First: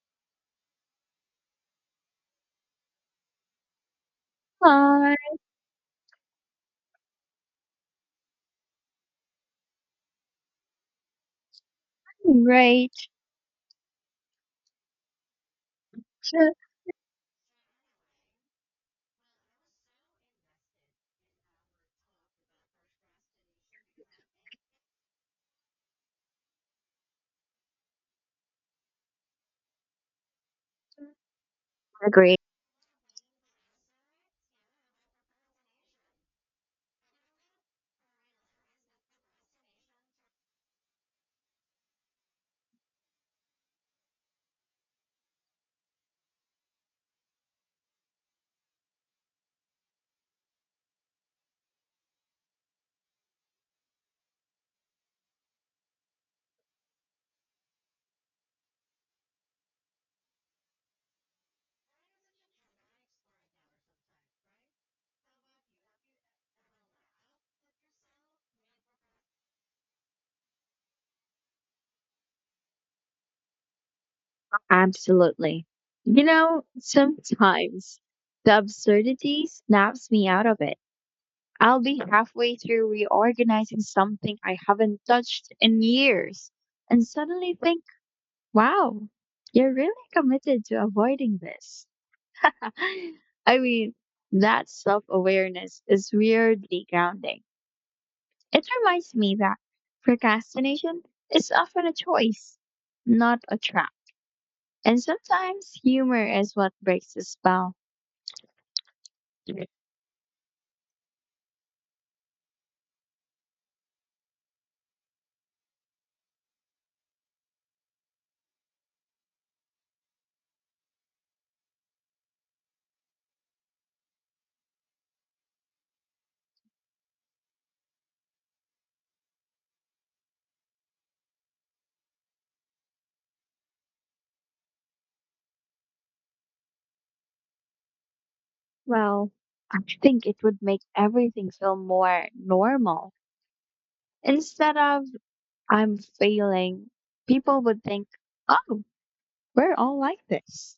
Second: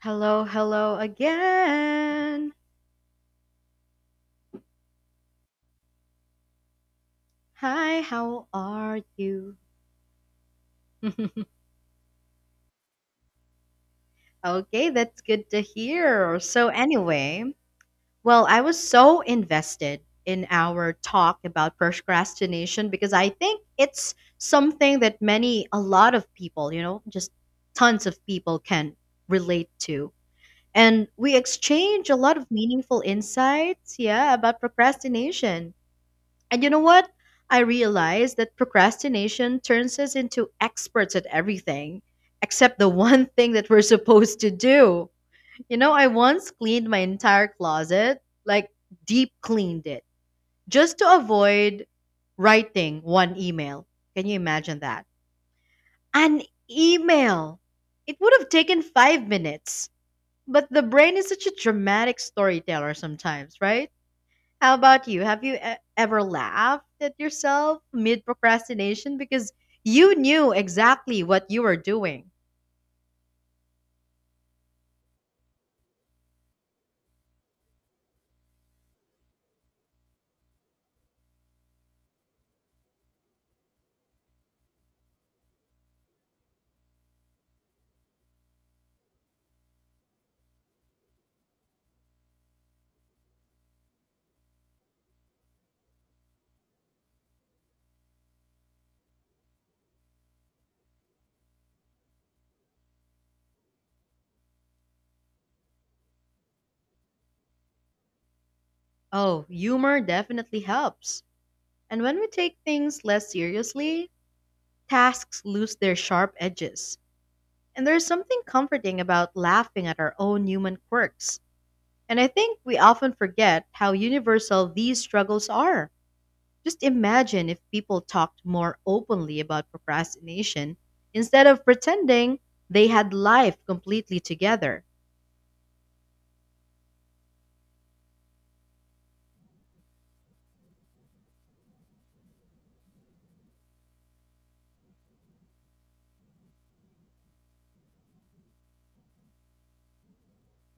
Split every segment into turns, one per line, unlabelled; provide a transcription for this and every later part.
Hello, hello again.
Fine,
Hi, how are you?
right.
Okay, that's good to hear. So, anyway, well, I was so invested in our talk about procrastination because I think it's something that many, a lot of people, just tons of people can relate to. And we exchange a
Agree,
lot of meaningful insights, yeah, about procrastination. And you know what? I realized that procrastination turns us into experts at everything, except the one thing that we're supposed to do. You know, I once cleaned my entire closet, like deep cleaned it, just to avoid writing one email. Can you imagine that? An email! It would have taken 5 minutes. But the brain is such a dramatic storyteller sometimes, right? How about you? Have you ever laughed at yourself mid procrastination because you knew exactly what you were doing?
absolutely. You know, sometimes the absurdity snaps me out of it. I'll be halfway through reorganizing something I haven't touched in years and suddenly think, wow, you're really committed to avoiding this. I mean, that self awareness is weirdly grounding. It reminds me that procrastination is often a choice, not a trap. And sometimes humor is what breaks the spell.
Oh, humor definitely helps. And when we take things less seriously, tasks lose their sharp edges. And there's something comforting about laughing at our own human quirks. And I think we often forget how universal these struggles are. Just imagine if people talked more openly about procrastination instead of pretending they had life completely together.
Well, I think it would make everything feel more normal. Instead of I'm failing, people would think, oh, we're all like this.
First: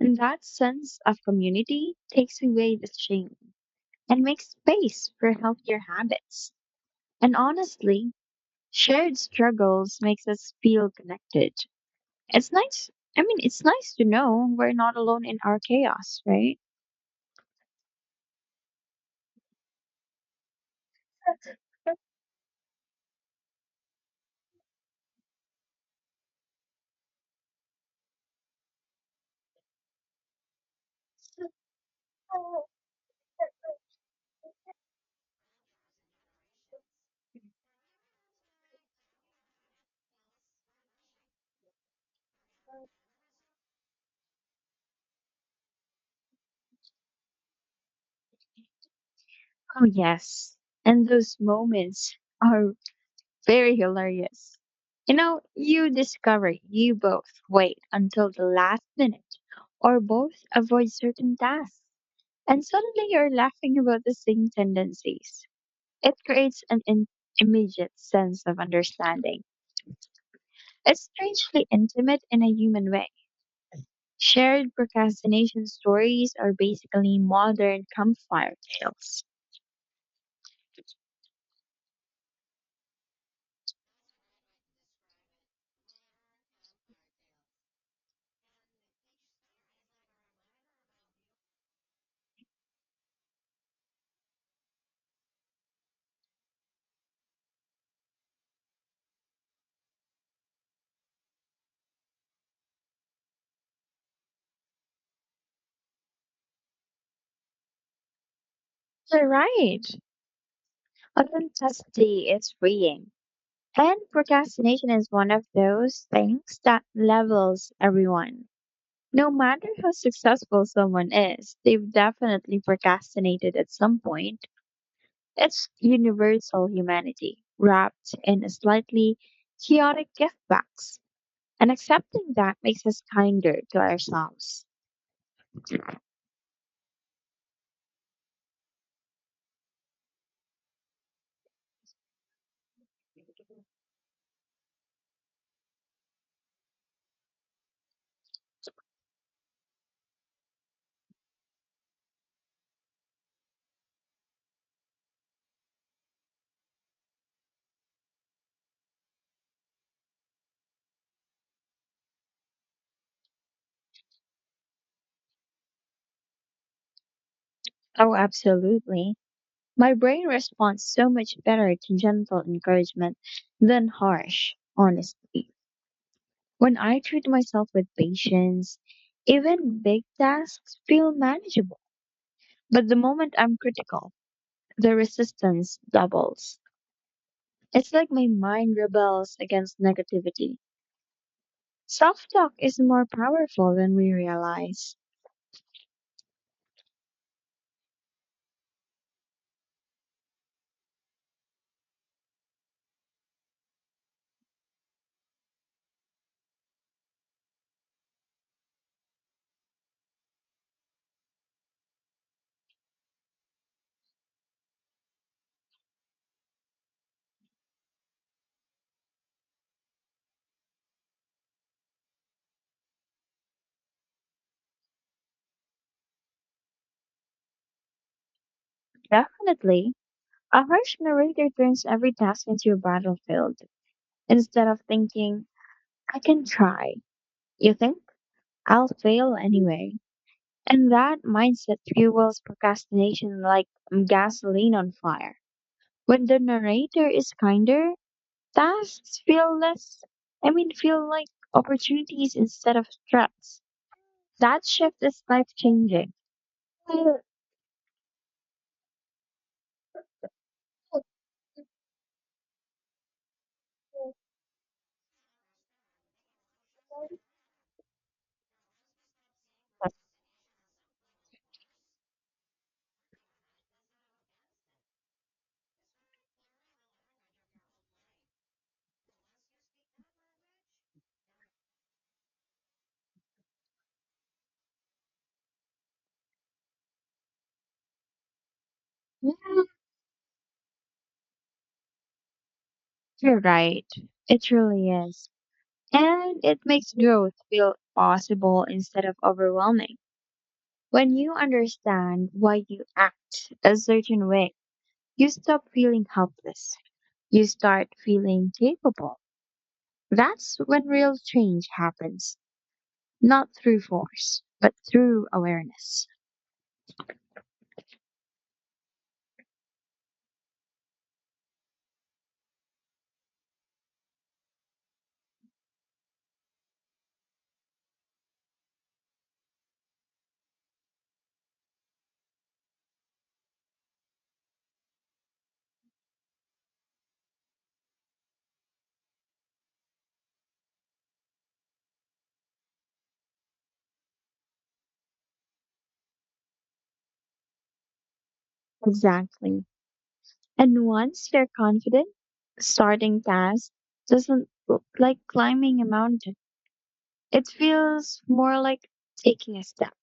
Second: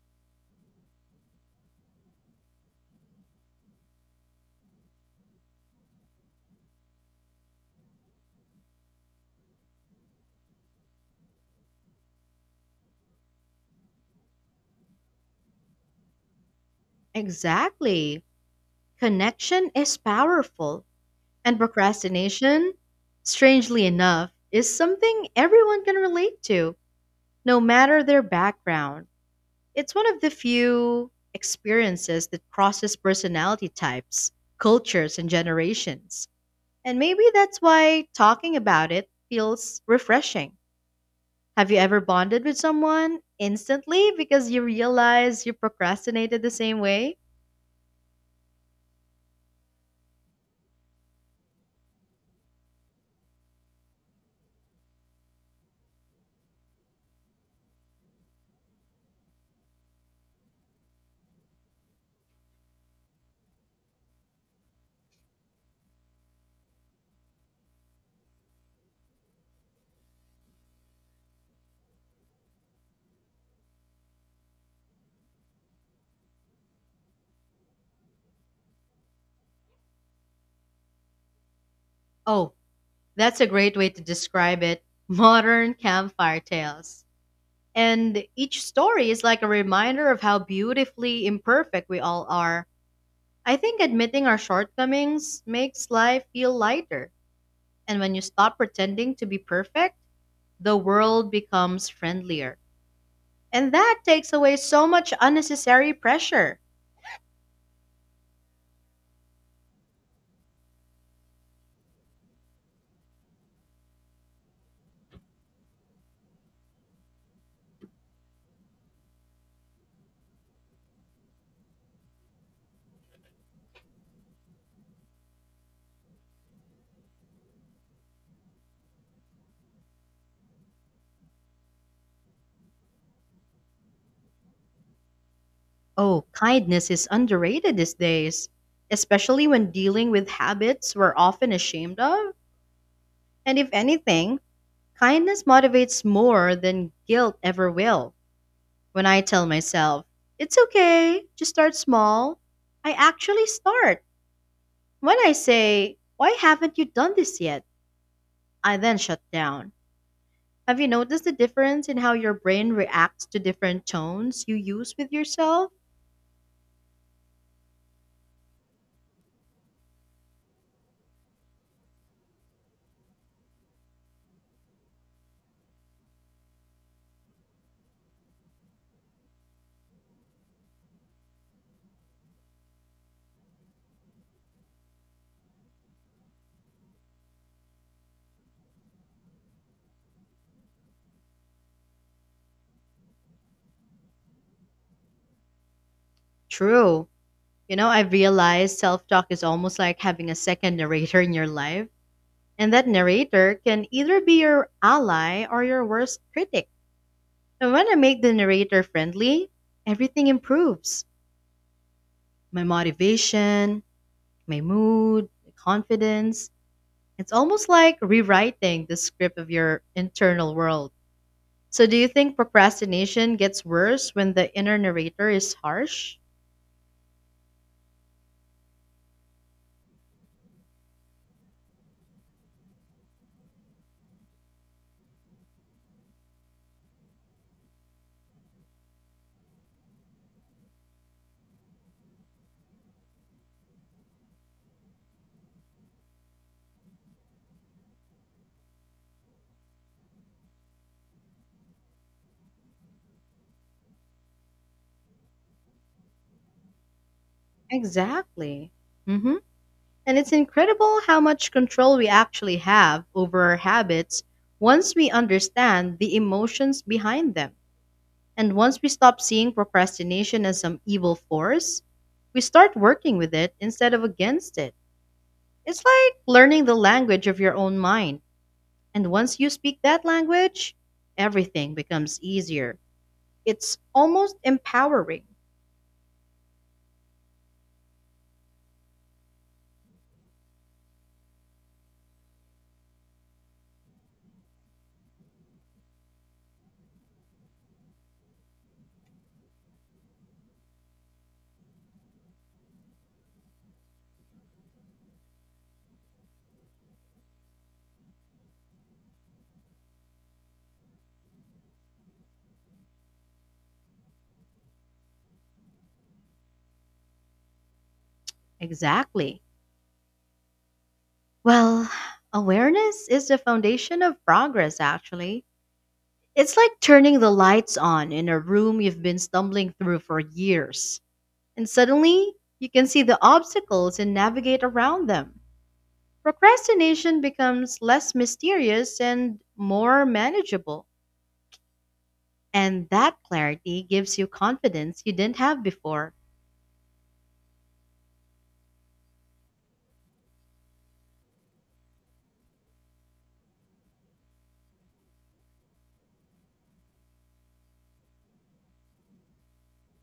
And that sense of community takes away the shame and makes space for healthier habits. And honestly, shared struggles makes us feel connected. It's nice. I mean, it's nice to know we're not alone in our chaos, right?
Exactly. Connection is powerful, and procrastination, strangely enough, is something everyone can relate to, no matter their background. It's one of the few experiences that
Oh,
crosses personality types, cultures, and generations. And maybe that's why talking about it feels refreshing. Have you ever bonded with someone instantly because you realize you procrastinated the same way?
oh yes. And those moments are very hilarious. You know, you discover you both wait until the last minute or both avoid certain tasks. And suddenly you're laughing about the same tendencies. It creates an immediate sense of understanding. It's strangely intimate in a human way. Shared procrastination stories are basically modern campfire tales.
Oh, that's a great way to describe it. Modern campfire tales. And each story is like a reminder of how beautifully imperfect we all are. I think admitting our shortcomings makes life feel lighter. And when you stop pretending to be perfect, the world becomes friendlier. And that takes away so much unnecessary pressure.
You're right. Authenticity is freeing. And procrastination is one of those things that levels everyone. No matter how successful someone is, they've definitely procrastinated at some point. It's universal humanity, wrapped in a slightly chaotic gift box. And accepting that makes us kinder to ourselves.
Oh, kindness is underrated these days, especially when dealing with habits we're often ashamed of. And if anything, kindness motivates more than guilt ever will. When I tell myself, it's okay, just start small, I actually start. When I say, why haven't you done this yet? I then shut down. Have you noticed the difference in how your brain reacts to different tones you use with yourself?
Oh, absolutely. My brain responds so much better to gentle encouragement than harsh honesty. When I treat myself with patience, even big tasks feel manageable. But the moment I'm critical, the resistance doubles. It's like my mind rebels against negativity. Self talk is more powerful than we realize.
True. You know, I've realized self talk is almost like having a second narrator in your life, and that narrator can either be your ally or your worst critic. And when I make the narrator friendly, everything improves my motivation, my mood, my confidence. It's almost like rewriting the script of your internal world. So, do you think procrastination gets worse when the inner narrator is harsh?
Definitely, a harsh narrator turns every task into a battlefield. Instead of thinking, I can try, you think, I'll fail anyway. And that mindset fuels procrastination like gasoline on fire. When the narrator is kinder, tasks feel less, I mean, feel like opportunities instead of threats. That shift is life changing.
Exactly. Mm hmm. And it's incredible how much control we actually have over our habits once we understand the emotions behind them. And once we stop seeing procrastination as some evil force, we start working with it instead of against it. It's like learning the language of your own mind. And once you speak that language, everything becomes easier. It's almost empowering.
You're right. It really is. And it makes growth feel possible instead of overwhelming. When you understand why you act a certain way, you stop feeling helpless. You start feeling capable. That's when real change happens. Not through force, but through awareness.
Exactly. Well, awareness is the foundation of progress, actually. It's like turning the lights on in a room you've been stumbling through for years, and suddenly you can see the obstacles and navigate around them. Procrastination becomes less mysterious and more manageable, and that clarity gives you confidence you didn't have before.
Exactly. And once you're confident, starting tasks doesn't look like climbing a mountain. It feels more like taking a step.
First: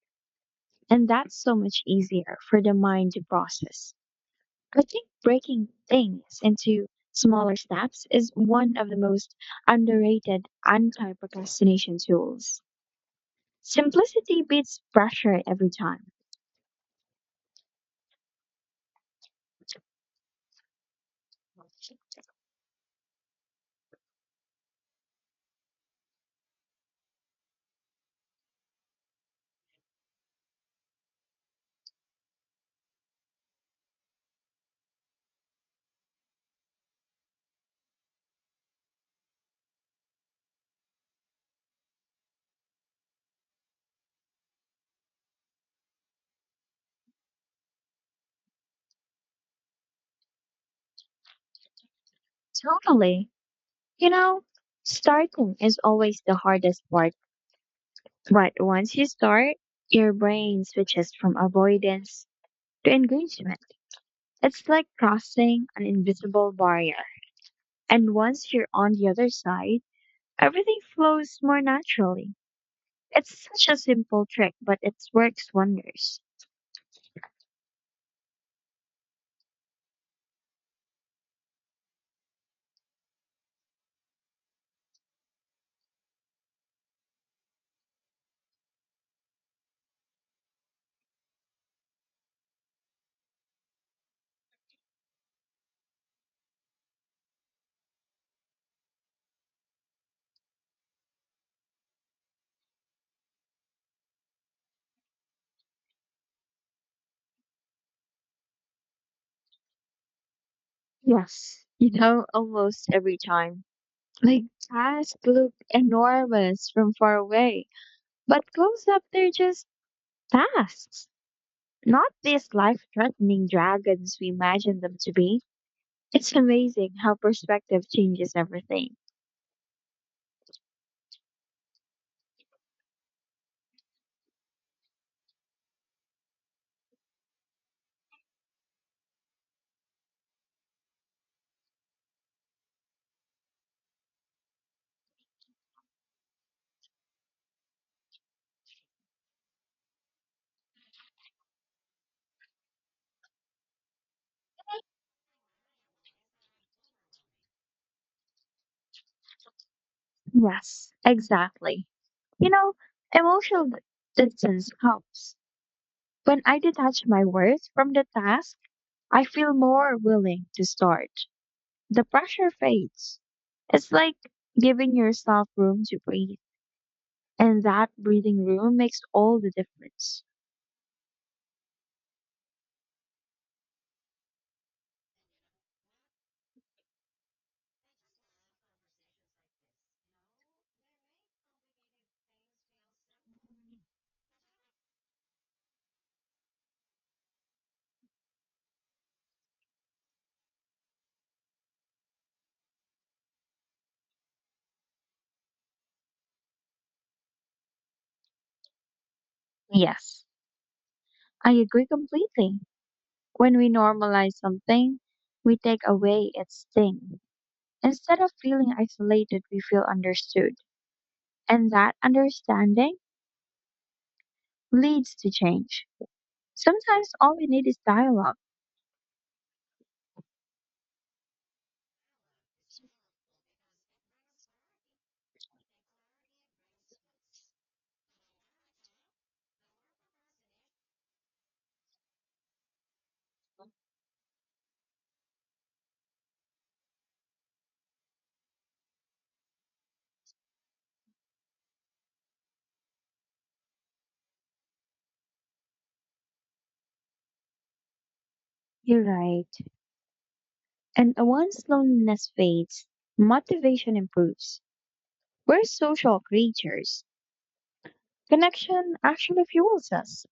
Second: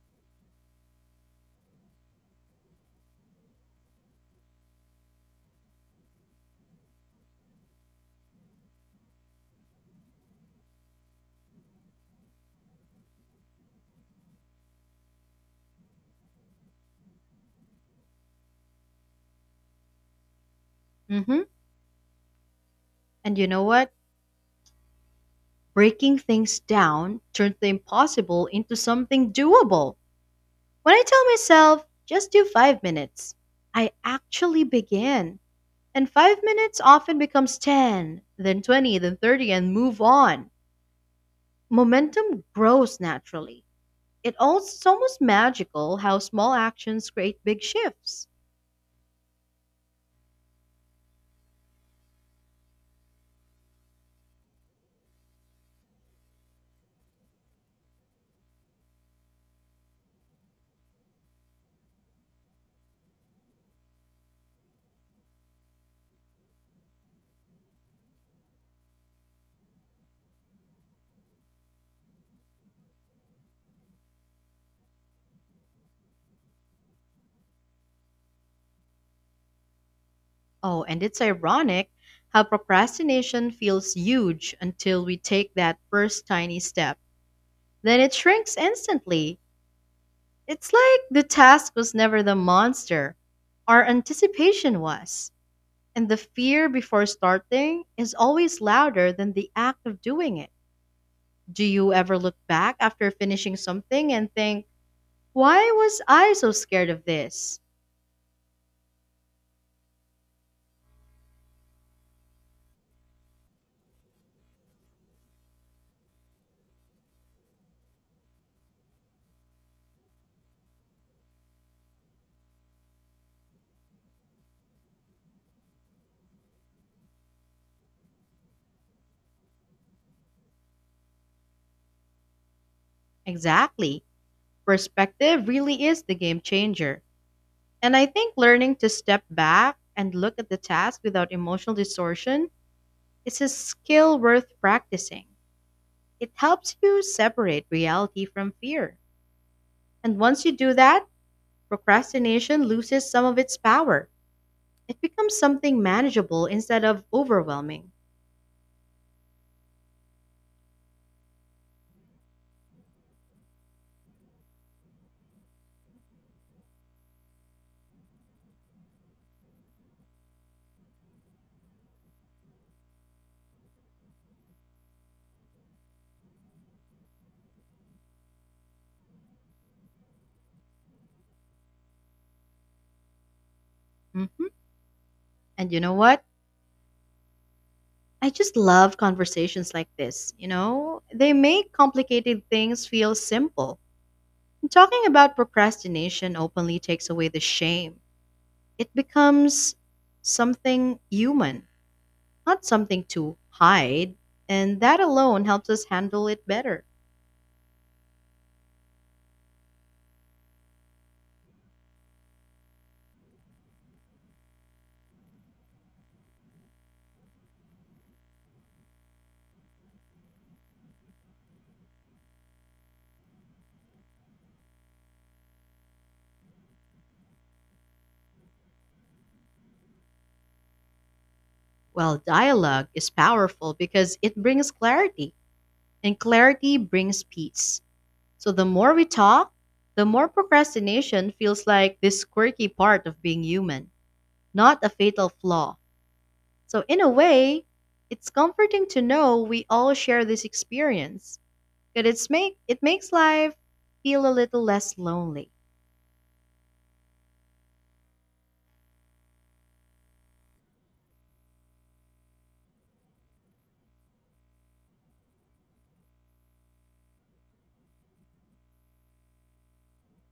And that's so much easier for the mind to process. I think breaking things into smaller steps is one of the most underrated anti procrastination tools. Simplicity beats pressure every time.
hmm And you know what? Breaking things down turns the impossible into something doable. When I tell myself, just do 5 minutes, I actually begin. And 5 minutes often becomes 10, then 20, then 30, and move on. Momentum grows naturally. It's almost magical how small actions create big shifts.
Totally. You know, starting is always the hardest part, but once you start, your brain switches from avoidance to engagement. It's like crossing an invisible barrier. And once you're on the other side, everything flows more naturally. It's such a simple trick, but it works wonders.
Oh, and it's ironic how procrastination feels huge until we take that first tiny step. Then it shrinks instantly. It's like the task was never the monster, our anticipation was. And the fear before starting is always louder than the act of doing it. Do you ever look back after finishing something and think, why was I so scared of this?
Yes, you know, almost every time. Like, tasks look enormous from far away, but close up, they're just tasks. Not these life threatening dragons we imagine them to be. It's amazing how perspective changes everything.
Exactly. Perspective really is the game changer. And I think learning to step back and look at the task without emotional distortion is a skill worth practicing. It helps you separate reality from fear. And once you do that, procrastination loses some of its power. It becomes something manageable instead of overwhelming.
Yes, exactly. You know, emotional distance helps. When I detach my worth from the task, I feel more willing to start. The pressure fades. It's like giving yourself room to breathe, and that breathing room makes all the difference.
hmm And you know what? I just love conversations like this. You know, they make complicated things feel simple. And talking about procrastination openly takes away the shame. It becomes something human, not something to hide, and that alone helps us handle it better.
Yes, I agree completely. When we normalize something, we take away its sting. Instead of feeling isolated, we feel understood. And that understanding leads to change. Sometimes all we need is dialogue.
Well, dialogue is powerful because it brings clarity, and clarity brings peace. So the more we talk, the more procrastination feels like this quirky part of being human, not a fatal flaw. So, in a way, it's comforting to know we all share this experience. But it makes life feel a little less lonely.
You're right. And once loneliness fades, motivation improves. We're social creatures. Connection actually fuels us.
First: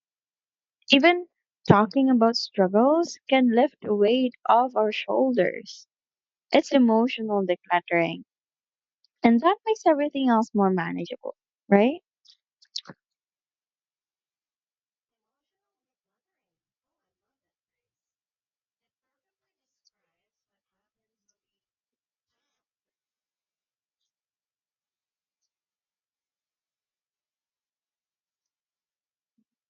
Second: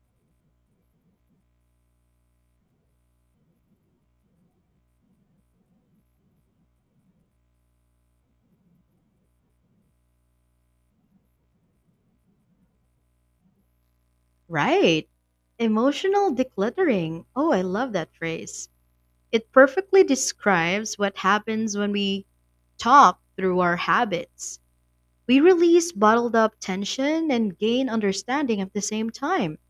Even talking about struggles can lift a weight off our shoulders. It's emotional decluttering. And that makes everything else more manageable, right?
Right. Emotional decluttering. Oh, I love that phrase. It perfectly describes what happens when we talk through our habits. We release bottled up tension and gain understanding at the same time.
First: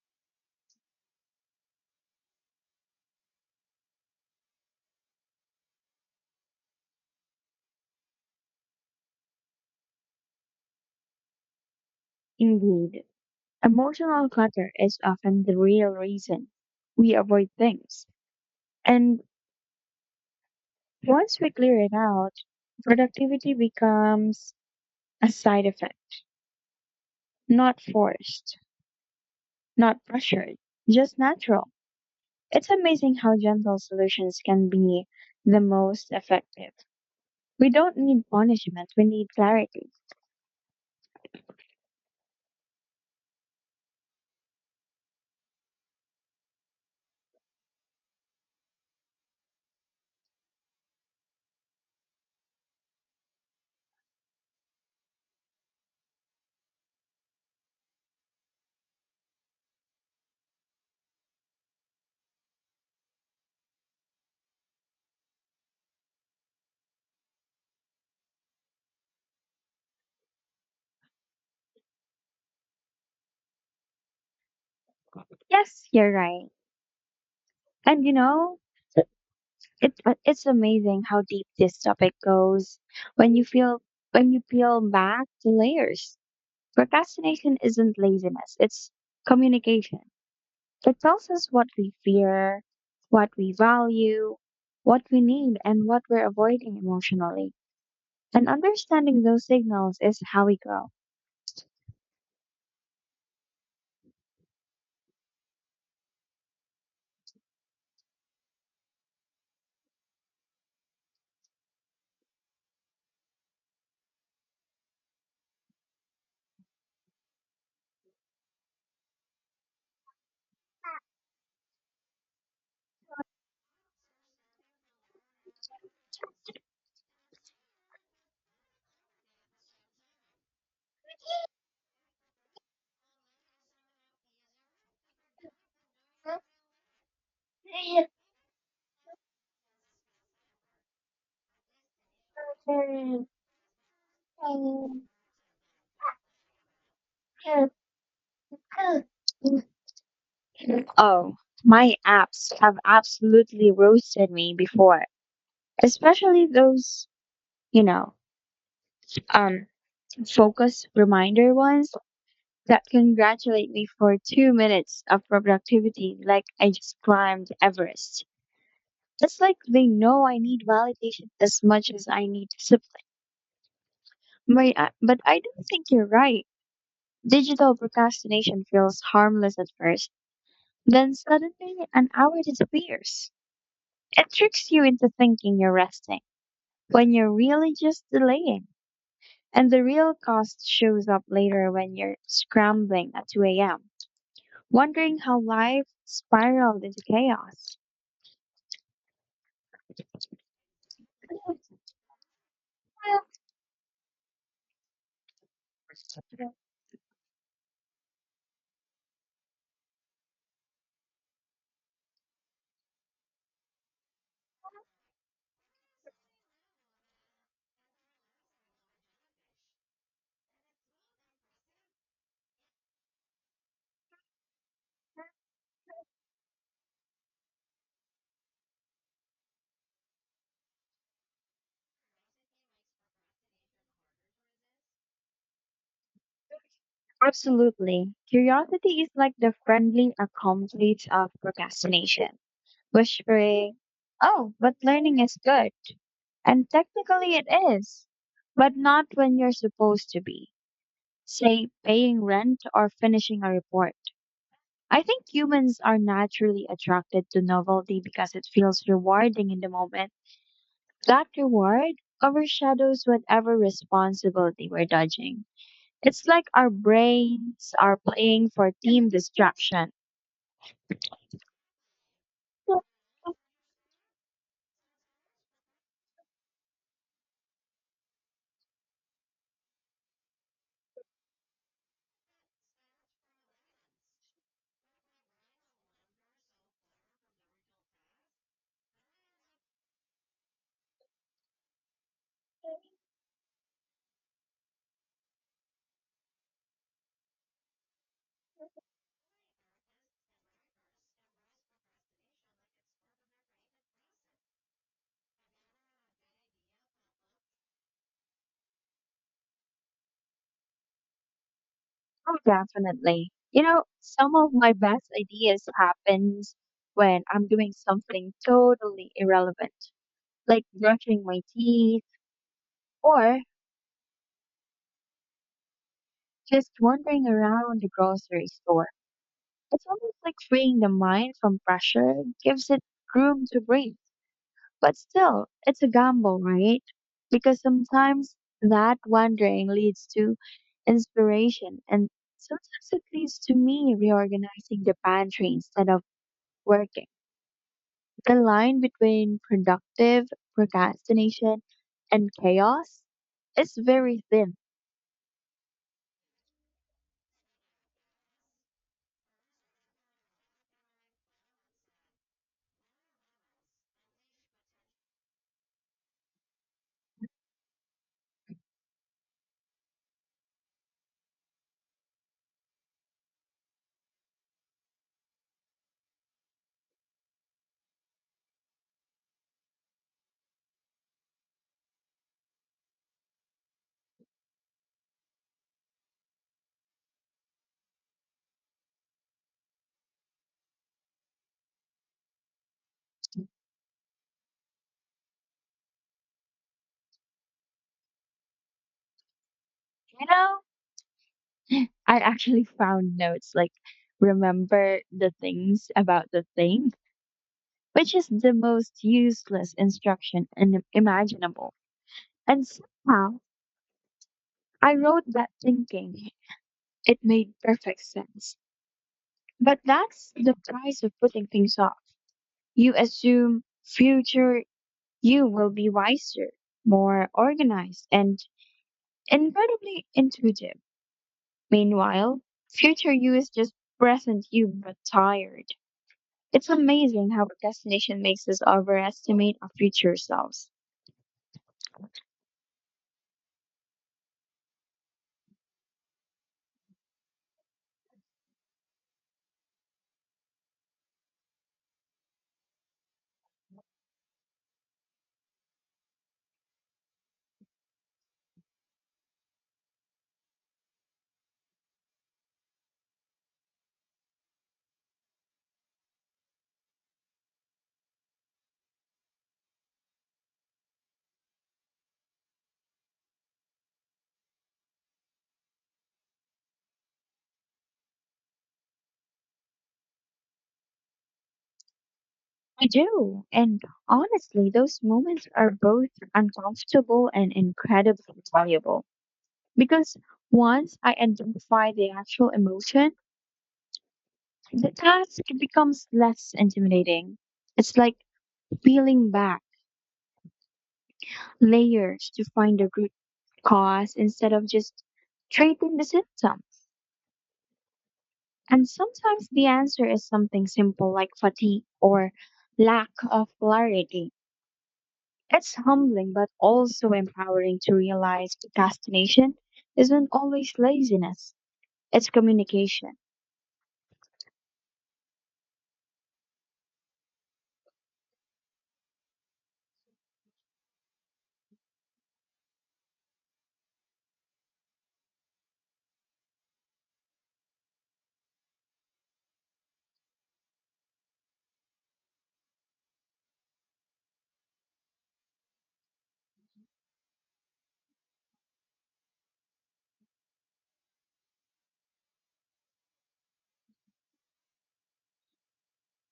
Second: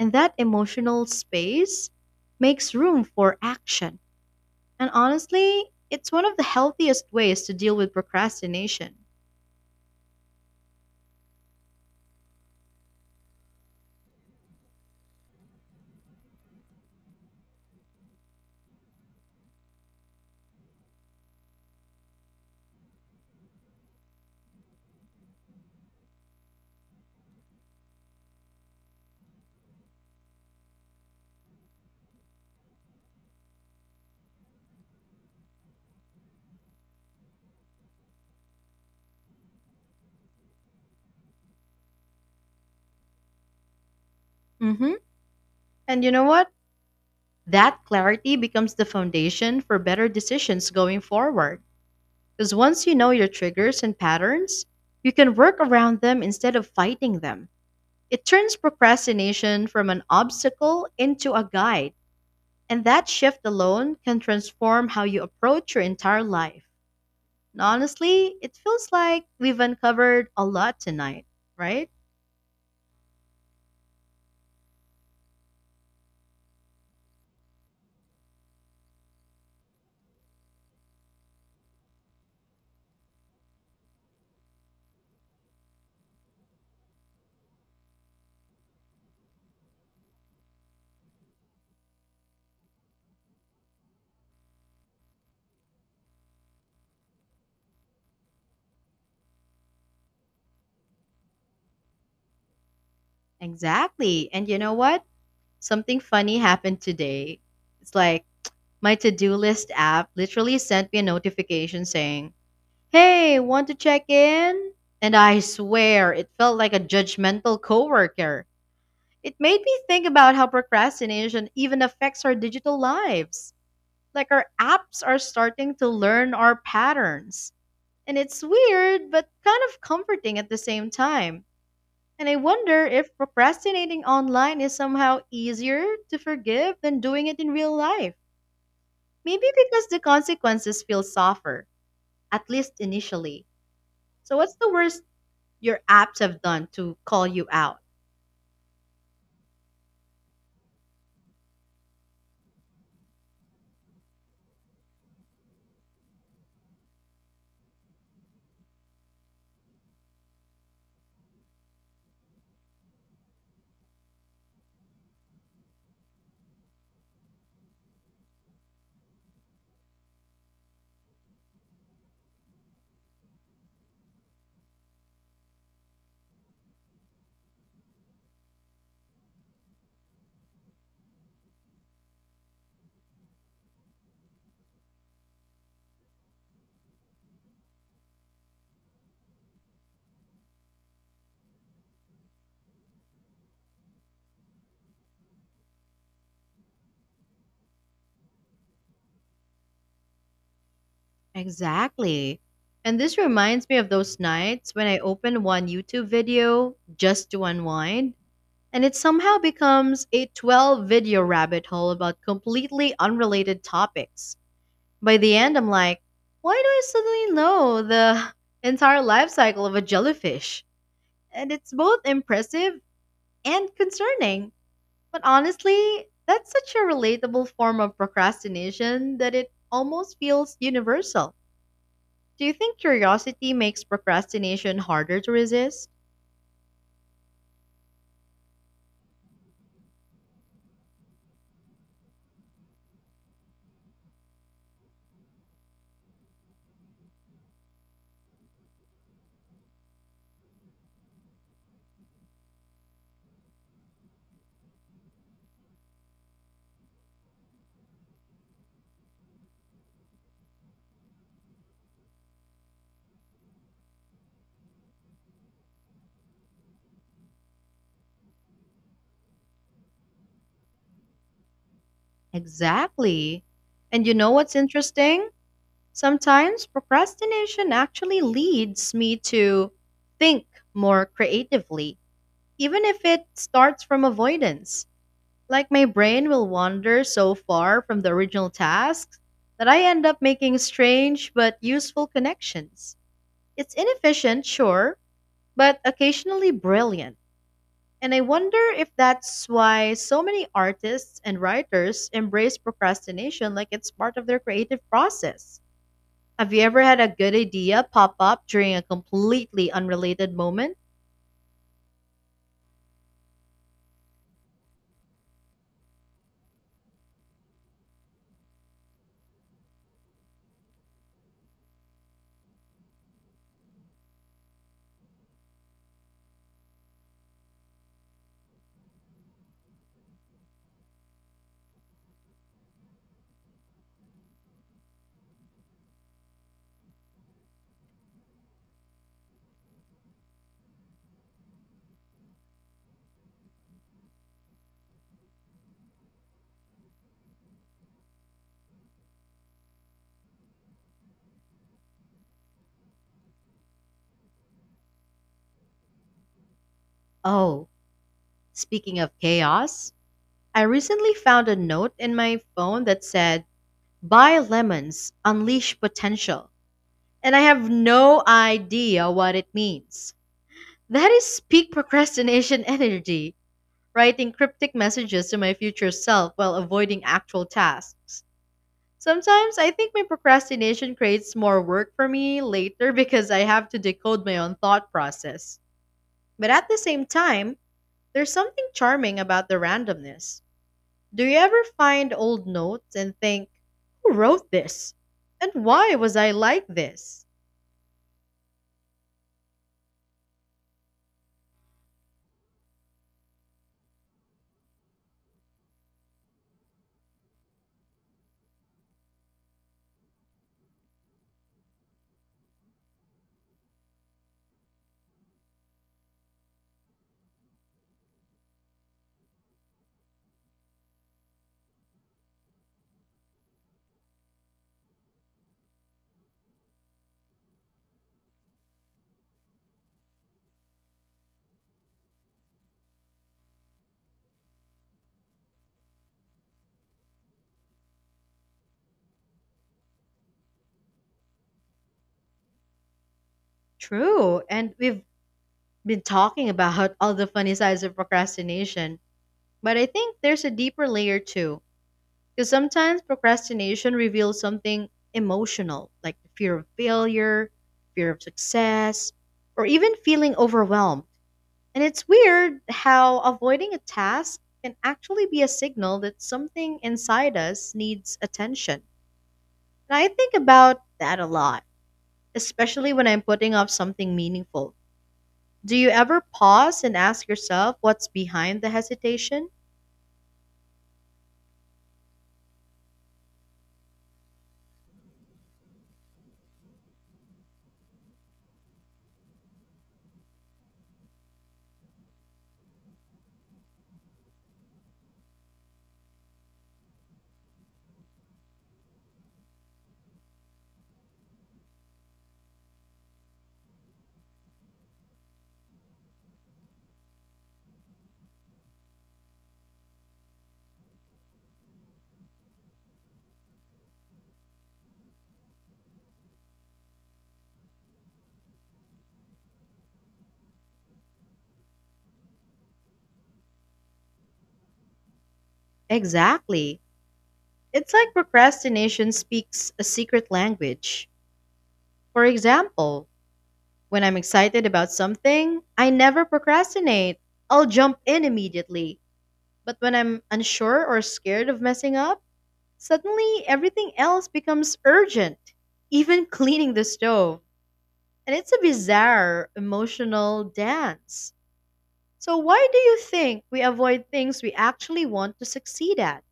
And that emotional space makes room for action. And honestly, it's one of the healthiest ways to deal with procrastination.
Indeed, emotional clutter is often the real reason we avoid things. And once we clear it out, productivity becomes a side effect, not forced, not pressured, just natural. It's amazing how gentle solutions can be the most effective. We don't need punishment, we need clarity.
Mm-hmm. And you know what? That clarity becomes the foundation for better decisions going forward. Because once you know your triggers and patterns, you can work around them instead of fighting them. It turns procrastination from an obstacle into a guide. And that shift alone can transform how you approach your entire life. And honestly, it feels like we've uncovered a lot tonight, right?
Yes, you're right. And you know, it's amazing how deep this topic goes when you feel when you peel back the layers. Procrastination isn't laziness, it's communication. It tells us what we fear, what we value, what we need, and what we're avoiding emotionally. And understanding those signals is how we grow.
Exactly. And you know what? Something funny happened today. It's like my to do list app literally sent me a notification saying, hey, want to check in? And I swear, it felt like a judgmental coworker. It made me think about how procrastination even affects our digital lives. Like our apps are starting to learn our patterns. And it's weird, but kind of comforting at the same time. And I wonder if procrastinating online is somehow easier to forgive than doing it in real life. Maybe because the consequences feel softer, at least initially. So, what's the worst your apps have done to call you out?
Oh, my apps have absolutely roasted me before, especially those, you know, um, focus reminder ones that congratulate me for 2 minutes of productivity like I just climbed Everest. It's like they know I need validation as much as I need discipline. But I don't think you're right. Digital procrastination feels harmless at first, then suddenly an hour disappears. It tricks you into thinking you're resting when you're really just delaying. And the real cost shows up later when you're scrambling at 2 a.m. wondering how life spiraled into chaos.
Exactly. And this reminds me of those nights when I open one YouTube video just to unwind, and it somehow becomes a 12 video rabbit hole about completely unrelated topics. By the end, I'm like, why do I suddenly know the entire life cycle of a jellyfish? And it's both impressive and concerning. But honestly, that's such a relatable form of procrastination that it almost feels universal. Do you think curiosity makes procrastination harder to resist?
Absolutely. Curiosity is like the friendly accomplice of procrastination, whispering, oh, but learning is good. And technically it is, but not when you're supposed to be, say, paying rent or finishing a report. I think humans are naturally attracted to novelty because it feels rewarding in the moment. That reward overshadows whatever responsibility we're dodging. It's like our brains are playing for team distraction.
Exactly. And you know what's interesting? Sometimes procrastination actually leads me to think more creatively, even if it starts from avoidance. Like my brain will wander so far from the original task that I end up making strange but useful connections. It's inefficient, sure, but occasionally brilliant. And I wonder if that's why so many artists and writers embrace procrastination like it's part of their creative process. Have you ever had a good idea pop up during a completely unrelated moment?
Oh, definitely. You know, some of my best ideas happens when I'm doing something totally irrelevant, like brushing my teeth or just wandering around the grocery store. It's almost like freeing the mind from pressure, gives it room to breathe. But still, it's a gamble, right? Because sometimes that wandering leads to inspiration, and sometimes it leads to me reorganizing the pantry instead of working. The line between productive procrastination and chaos is very thin.
Oh, speaking of chaos, I recently found a note in my phone that said, buy lemons, unleash potential. And I have no idea what it means. That is peak procrastination energy, writing cryptic messages to my future self while avoiding actual tasks. Sometimes I think my procrastination creates more work for me later because I have to decode my own thought process. But at the same time, there's something charming about the randomness. Do you ever find old notes and think, who wrote this? And why was I like this?
You know, I actually found notes like remember the things about the thing, which is the most useless instruction and imaginable. And somehow, I wrote that thinking it made perfect sense. But that's the price of putting things off. You assume future you will be wiser, more organized, and incredibly intuitive. Meanwhile, future you is just present you but tired. It's amazing how procrastination makes us overestimate our future selves.
True, and we've been talking about all the funny sides of procrastination. But I think there's a deeper layer too, because sometimes procrastination reveals something emotional, like the fear of failure, fear of success, or even feeling overwhelmed. And it's weird how avoiding a task can actually be a signal that something inside us needs attention. And I think about that a lot, especially when I'm putting off something meaningful. Do you ever pause and ask yourself what's behind the hesitation?
I do. And honestly, those moments are both uncomfortable and incredibly valuable. Because once I identify the actual emotion, the task becomes less intimidating. It's like peeling back layers to find the root cause instead of just treating the symptom. And sometimes the answer is something simple like fatigue or lack of clarity. It's humbling but also empowering to realize procrastination isn't always laziness, it's communication.
Exactly. It's like procrastination speaks a secret language. For example, when I'm excited about something, I never procrastinate. I'll jump in immediately. But when I'm unsure or scared of messing up, suddenly everything else becomes urgent, even cleaning the stove. And it's a bizarre emotional dance. So, why do you think we avoid things we actually want to succeed at?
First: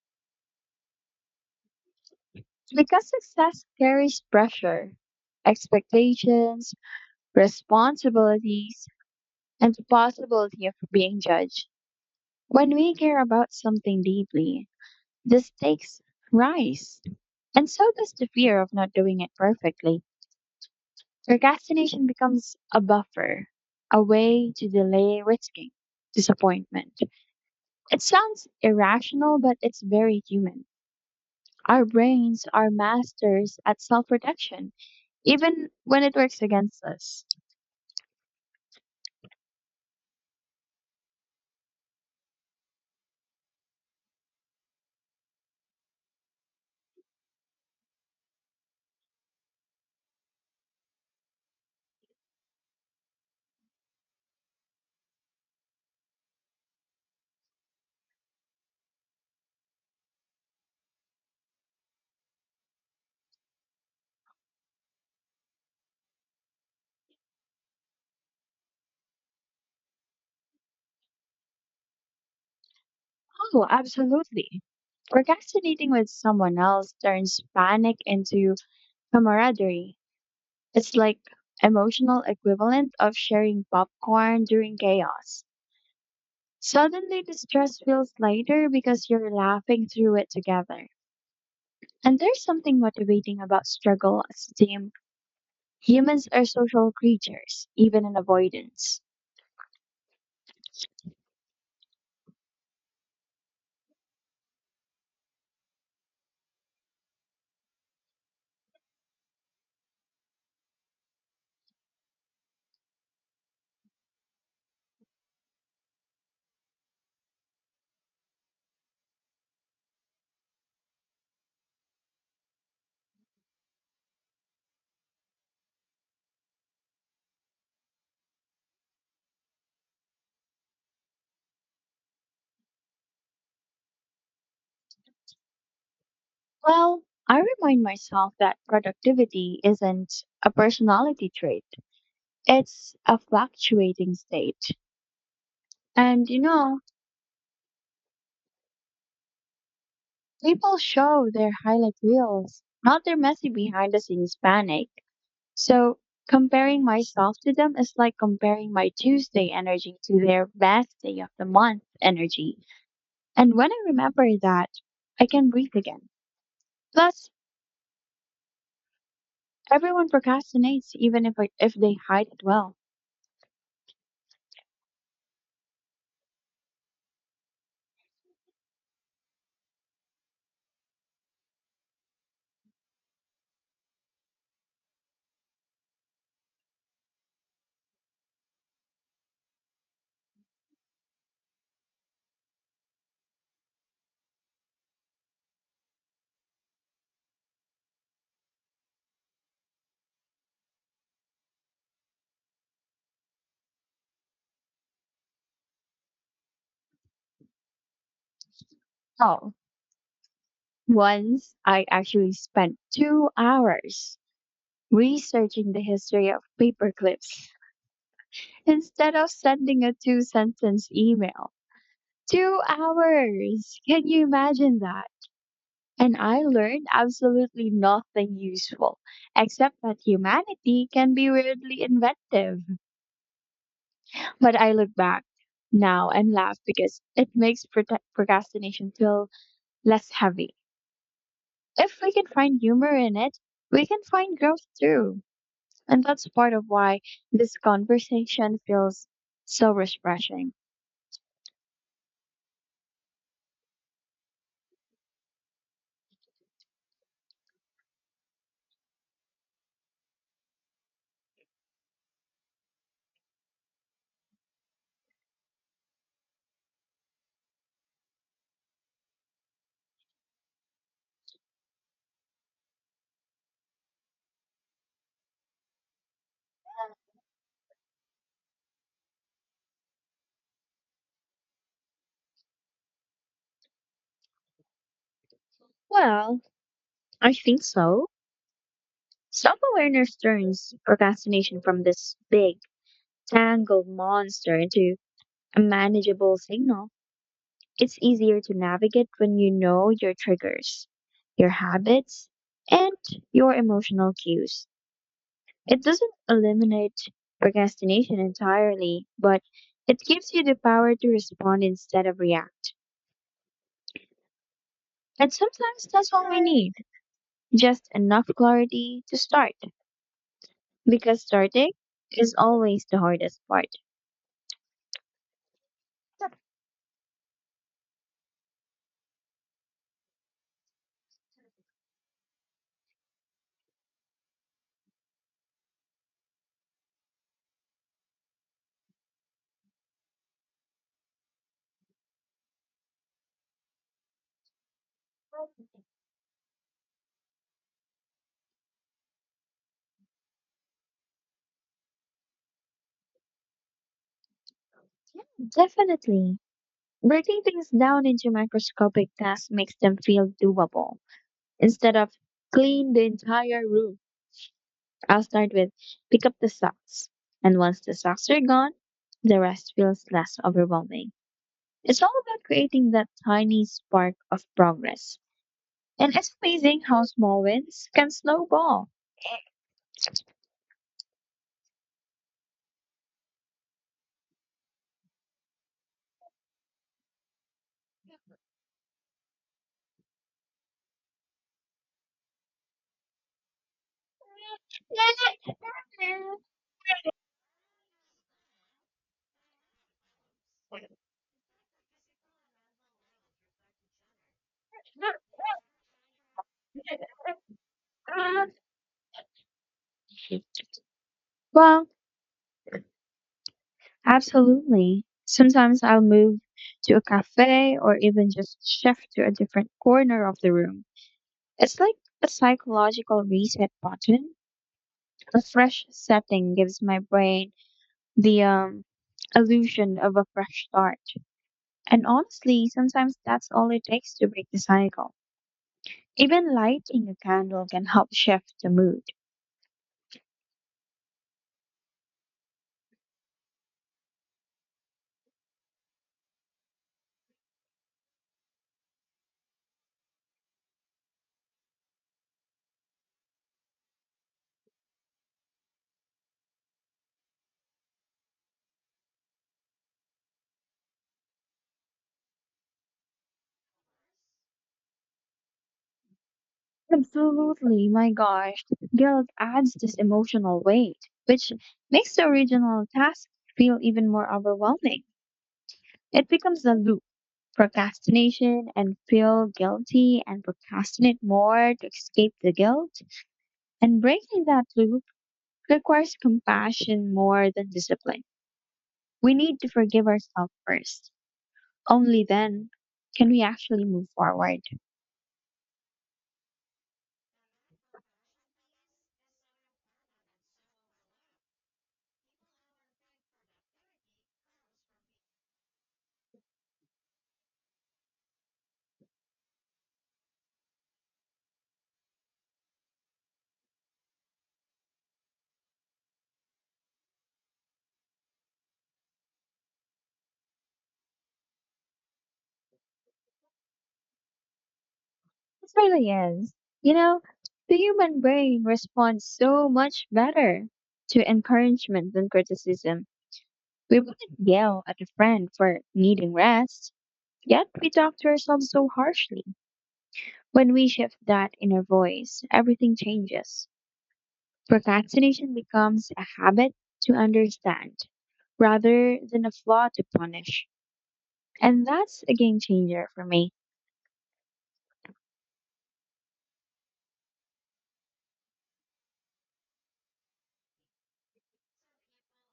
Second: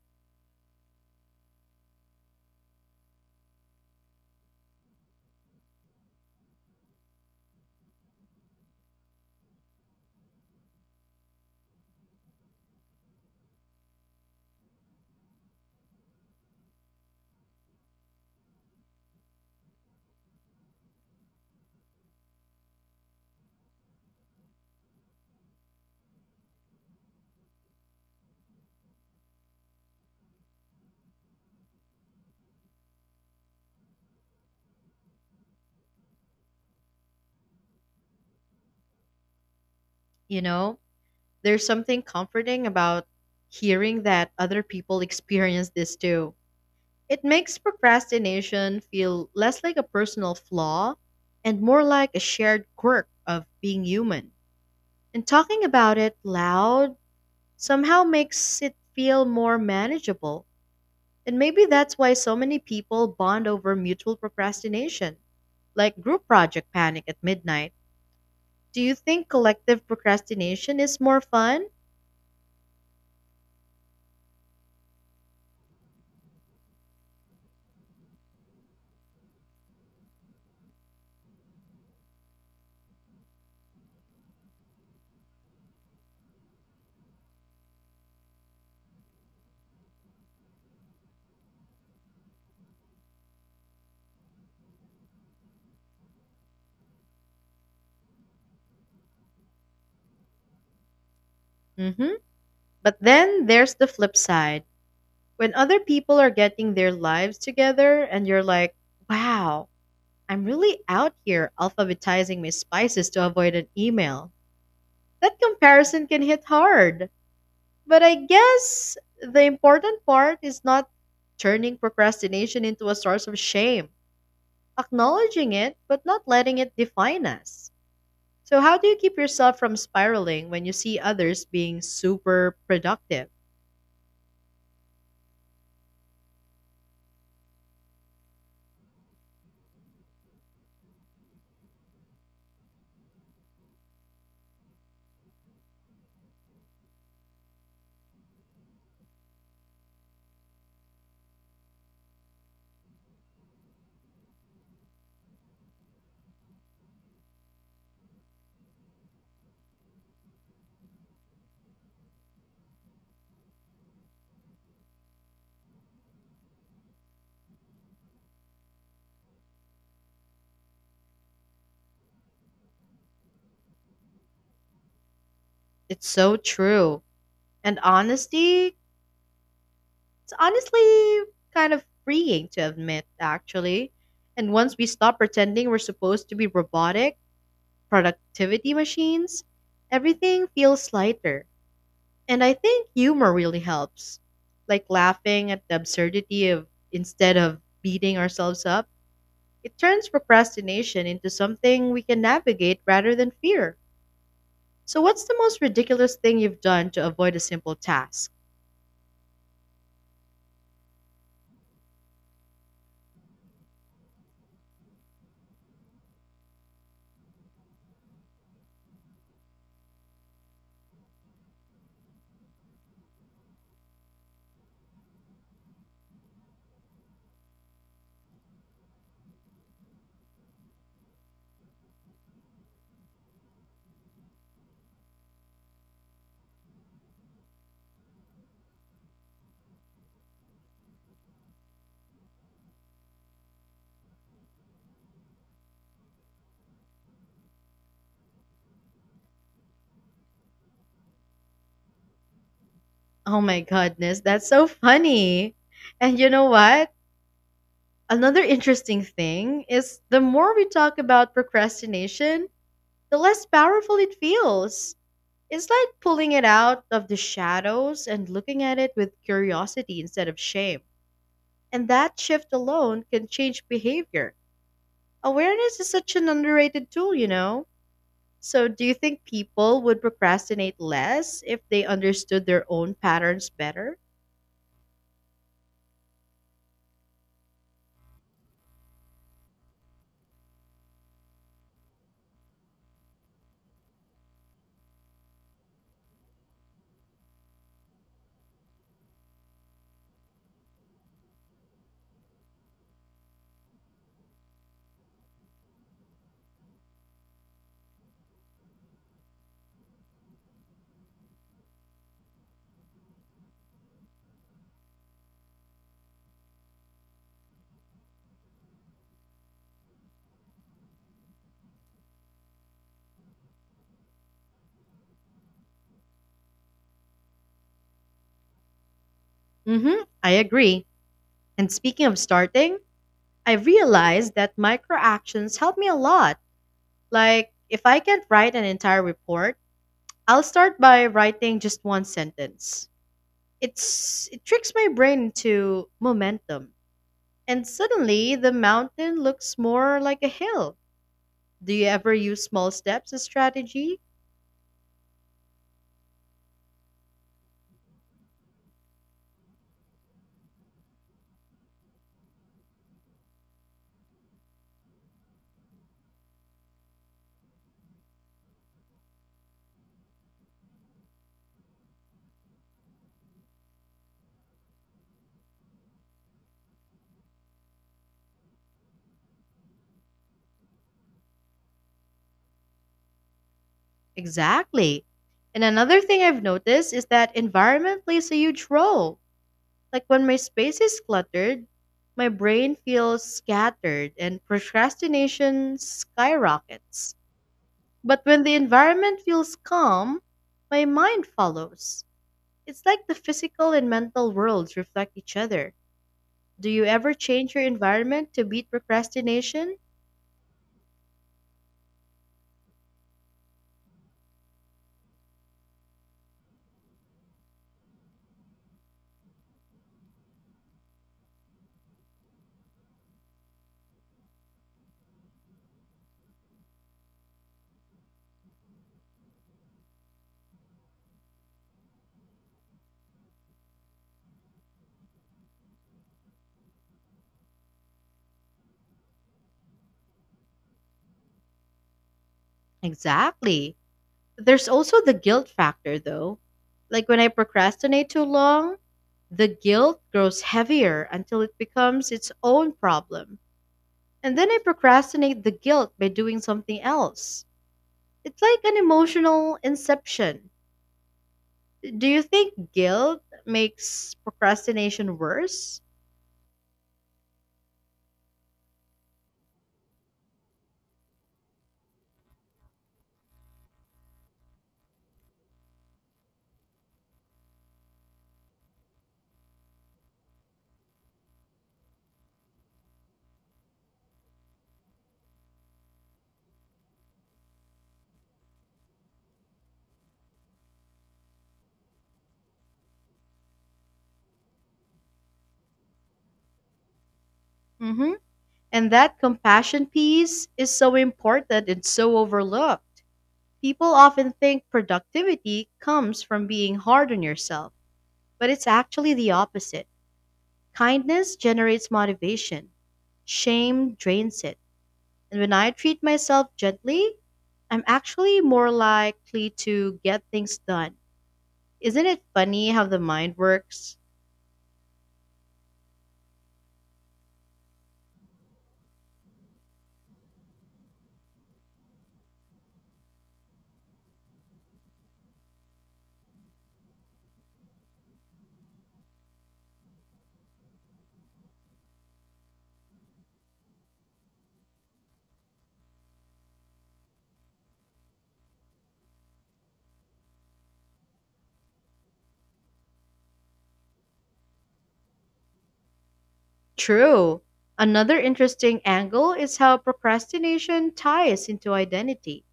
Because success carries pressure, expectations, responsibilities, and the possibility of being judged. When we care about something deeply, the stakes rise, and so does the fear of not doing it perfectly. Procrastination becomes a buffer, a way to delay risking disappointment. It sounds irrational, but it's very human. Our brains are masters at self protection even when it works against us.
You know? There's something comforting about hearing that other people experience this too. It makes procrastination feel less like a personal flaw and more like a shared quirk of being human. And talking about it loud somehow makes it feel more manageable. And maybe that's why so many people bond over mutual procrastination, like group project panic at midnight. Do you think collective procrastination is more fun?
Oh, absolutely. Procrastinating with someone else turns panic into camaraderie. It's like emotional equivalent of sharing popcorn during chaos. Suddenly the stress feels lighter because you're laughing through it together. And there's something motivating about struggle as a team. Humans are social creatures, even in avoidance.
Mm hmm. But then there's the flip side. When other people are getting their lives together and you're like, wow, I'm really out here alphabetizing my spices to avoid an email. That comparison can hit hard. But I guess the important part is not turning procrastination into a source of shame, acknowledging it, but not letting it define us. So, how do you keep yourself from spiraling when you see others being super productive?
Well, I remind myself that productivity isn't a personality trait, it's a fluctuating state. And you know, people show their highlight reels, not their messy behind the scenes panic. So comparing myself to them is like comparing my Tuesday energy to their best day of the month energy. And when I remember that, I can breathe again. Plus, everyone procrastinates even if they hide it well.
It's so true. And honesty, it's honestly kind of freeing to admit, actually. And once we stop pretending we're supposed to be robotic, productivity machines, everything feels lighter. And I think humor really helps. Like laughing at the absurdity of instead of beating ourselves up, it turns procrastination into something we can navigate rather than fear. So, what's the most ridiculous thing you've done to avoid a simple task?
Oh. Once I actually spent 2 hours researching the history of paperclips instead of sending a two sentence email. 2 hours! Can you imagine that? And I learned absolutely nothing useful, except that humanity can be weirdly inventive. But I look back now and laugh because it makes procrastination feel less heavy. If we can find humor in it, we can find growth too. And that's part of why this conversation feels so refreshing.
Oh my goodness, that's so funny. And you know what? Another interesting thing is, the more we talk about procrastination, the less powerful it feels. It's like pulling it out of the shadows and looking at it with curiosity instead of shame. And that shift alone can change behavior. Awareness is such an underrated tool, you know? So, do you think people would procrastinate less if they understood their own patterns better?
Well, I think so. Self awareness turns procrastination from this big, tangled monster into a manageable signal. It's easier to navigate when you know your triggers, your habits, and your emotional cues. It doesn't eliminate procrastination entirely, but it gives you the power to respond instead of react. And sometimes that's all we need. Just enough clarity to start, because starting is always the hardest part.
Mm hmm, I agree. And speaking of starting, I realized that microactions help me a lot. Like, if I can't write an entire report, I'll start by writing just one sentence. It tricks my brain into momentum, and suddenly the mountain looks more like a hill. Do you ever use small steps as strategy?
Definitely. Breaking things down into microscopic tasks makes them feel doable. Instead of clean the entire room, I'll start with pick up the socks. And once the socks are gone, the rest feels less overwhelming. It's all about creating that tiny spark of progress. And it's amazing how small wins can snowball.
Exactly. And another thing I've noticed is that environment plays a huge role. Like when my space is cluttered, my brain feels scattered and procrastination skyrockets. But when the environment feels calm, my mind follows. It's like the physical and mental worlds reflect each other. Do you ever change your environment to beat procrastination?
Well, absolutely. Sometimes I'll move to a cafe or even just shift to a different corner of the room. It's like a psychological reset button. A fresh setting gives my brain the illusion of a fresh start. And honestly, sometimes that's all it takes to break the cycle. Even lighting a candle can help shift the mood.
Exactly. There's also the guilt factor, though. Like when I procrastinate too long, the guilt grows heavier until it becomes its own problem. And then I procrastinate the guilt by doing something else. It's like an emotional inception. Do you think guilt makes procrastination worse?
Absolutely, my gosh. Guilt adds this emotional weight, which makes the original task feel even more overwhelming. It becomes a loop. Procrastination and feel guilty and procrastinate more to escape the guilt. And breaking that loop requires compassion more than discipline. We need to forgive ourselves first. Only then can we actually move forward.
Hmm. And that compassion piece is so important and so overlooked. People often think productivity comes from being hard on yourself, but it's actually the opposite. Kindness generates motivation, shame drains it. And when I treat myself gently, I'm actually more likely to get things done. Isn't it funny how the mind works?
It really is. You know, the human brain responds so much better to encouragement than criticism. We wouldn't yell at a friend for needing rest, yet we talk to ourselves so harshly. When we shift that inner voice, everything changes. Procrastination becomes a habit to understand rather than a flaw to punish. And that's a game changer for me.
True. Another interesting angle is how procrastination ties into identity.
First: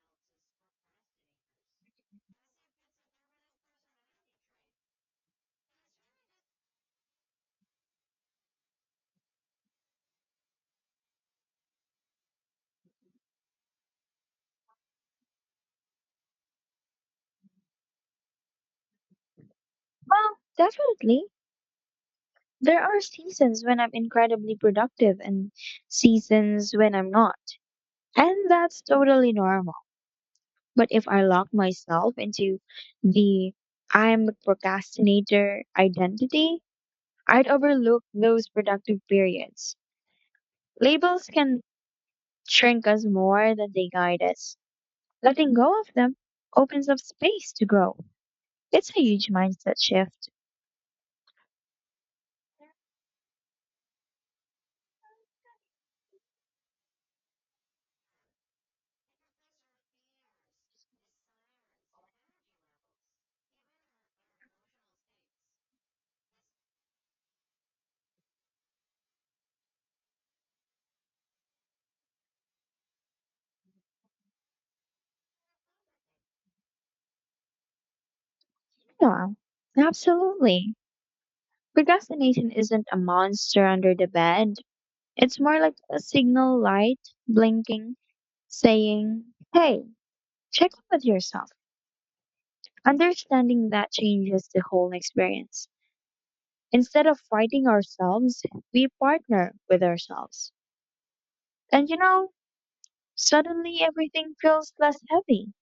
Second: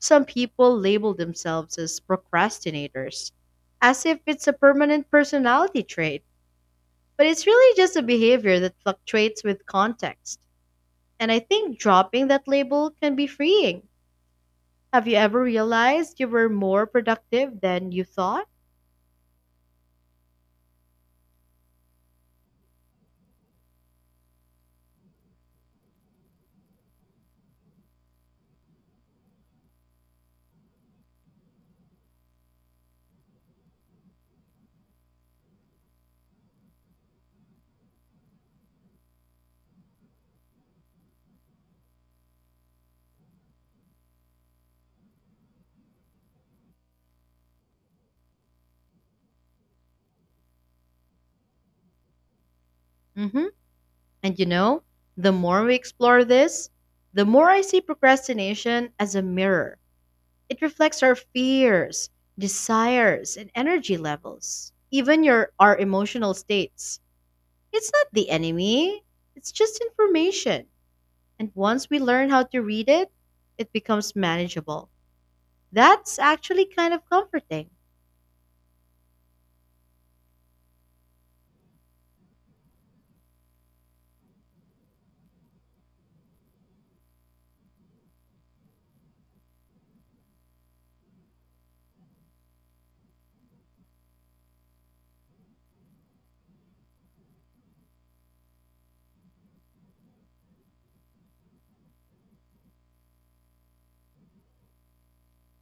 Some people label themselves as procrastinators, as if it's a permanent personality trait, but it's really just a behavior that fluctuates with context. And I think dropping that label can be freeing. Have you ever realized you were more productive than you thought?
Well, definitely. There are seasons when I'm incredibly productive and seasons when I'm not. And that's totally normal. But if I lock myself into the I'm a procrastinator identity, I'd overlook those productive periods. Labels can shrink us more than they guide us. Letting go of them opens up space to grow. It's a huge mindset shift.
Mm hmm. And you know, the more we explore this, the more I see procrastination as a mirror. It reflects our fears, desires, and energy levels, even your our emotional states. It's not the enemy, it's just information. And once we learn how to read it, it becomes manageable. That's actually kind of comforting.
Yeah, absolutely. Procrastination isn't a monster under the bed. It's more like a signal light blinking, saying, hey, check in with yourself. Understanding that changes the whole experience. Instead of fighting ourselves, we partner with ourselves. And you know, suddenly everything feels less heavy.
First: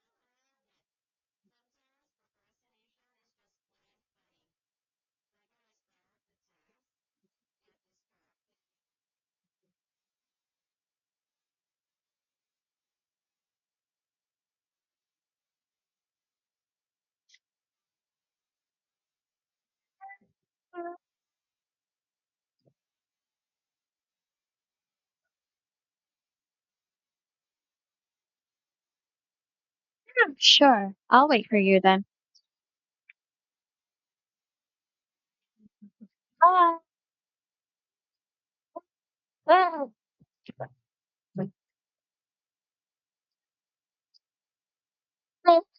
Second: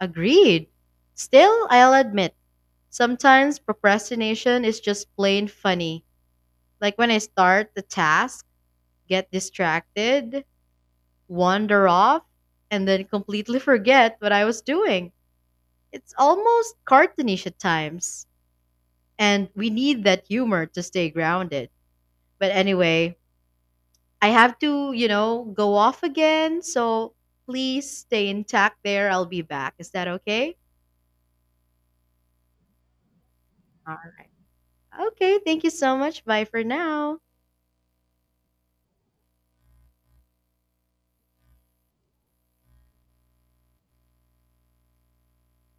Agreed. Still, I'll admit, sometimes procrastination is just plain funny. Like when I start the task, get distracted, wander off, and then completely forget what I was doing. It's almost cartoonish at times, and we need that humor to
Mm,
stay grounded. But anyway, I have to, go off again, so please stay intact there. I'll be back. Is that okay?
sure, I'll wait for you then.
All right. Okay, thank you so much. Bye for
Bye.
now.
Bye.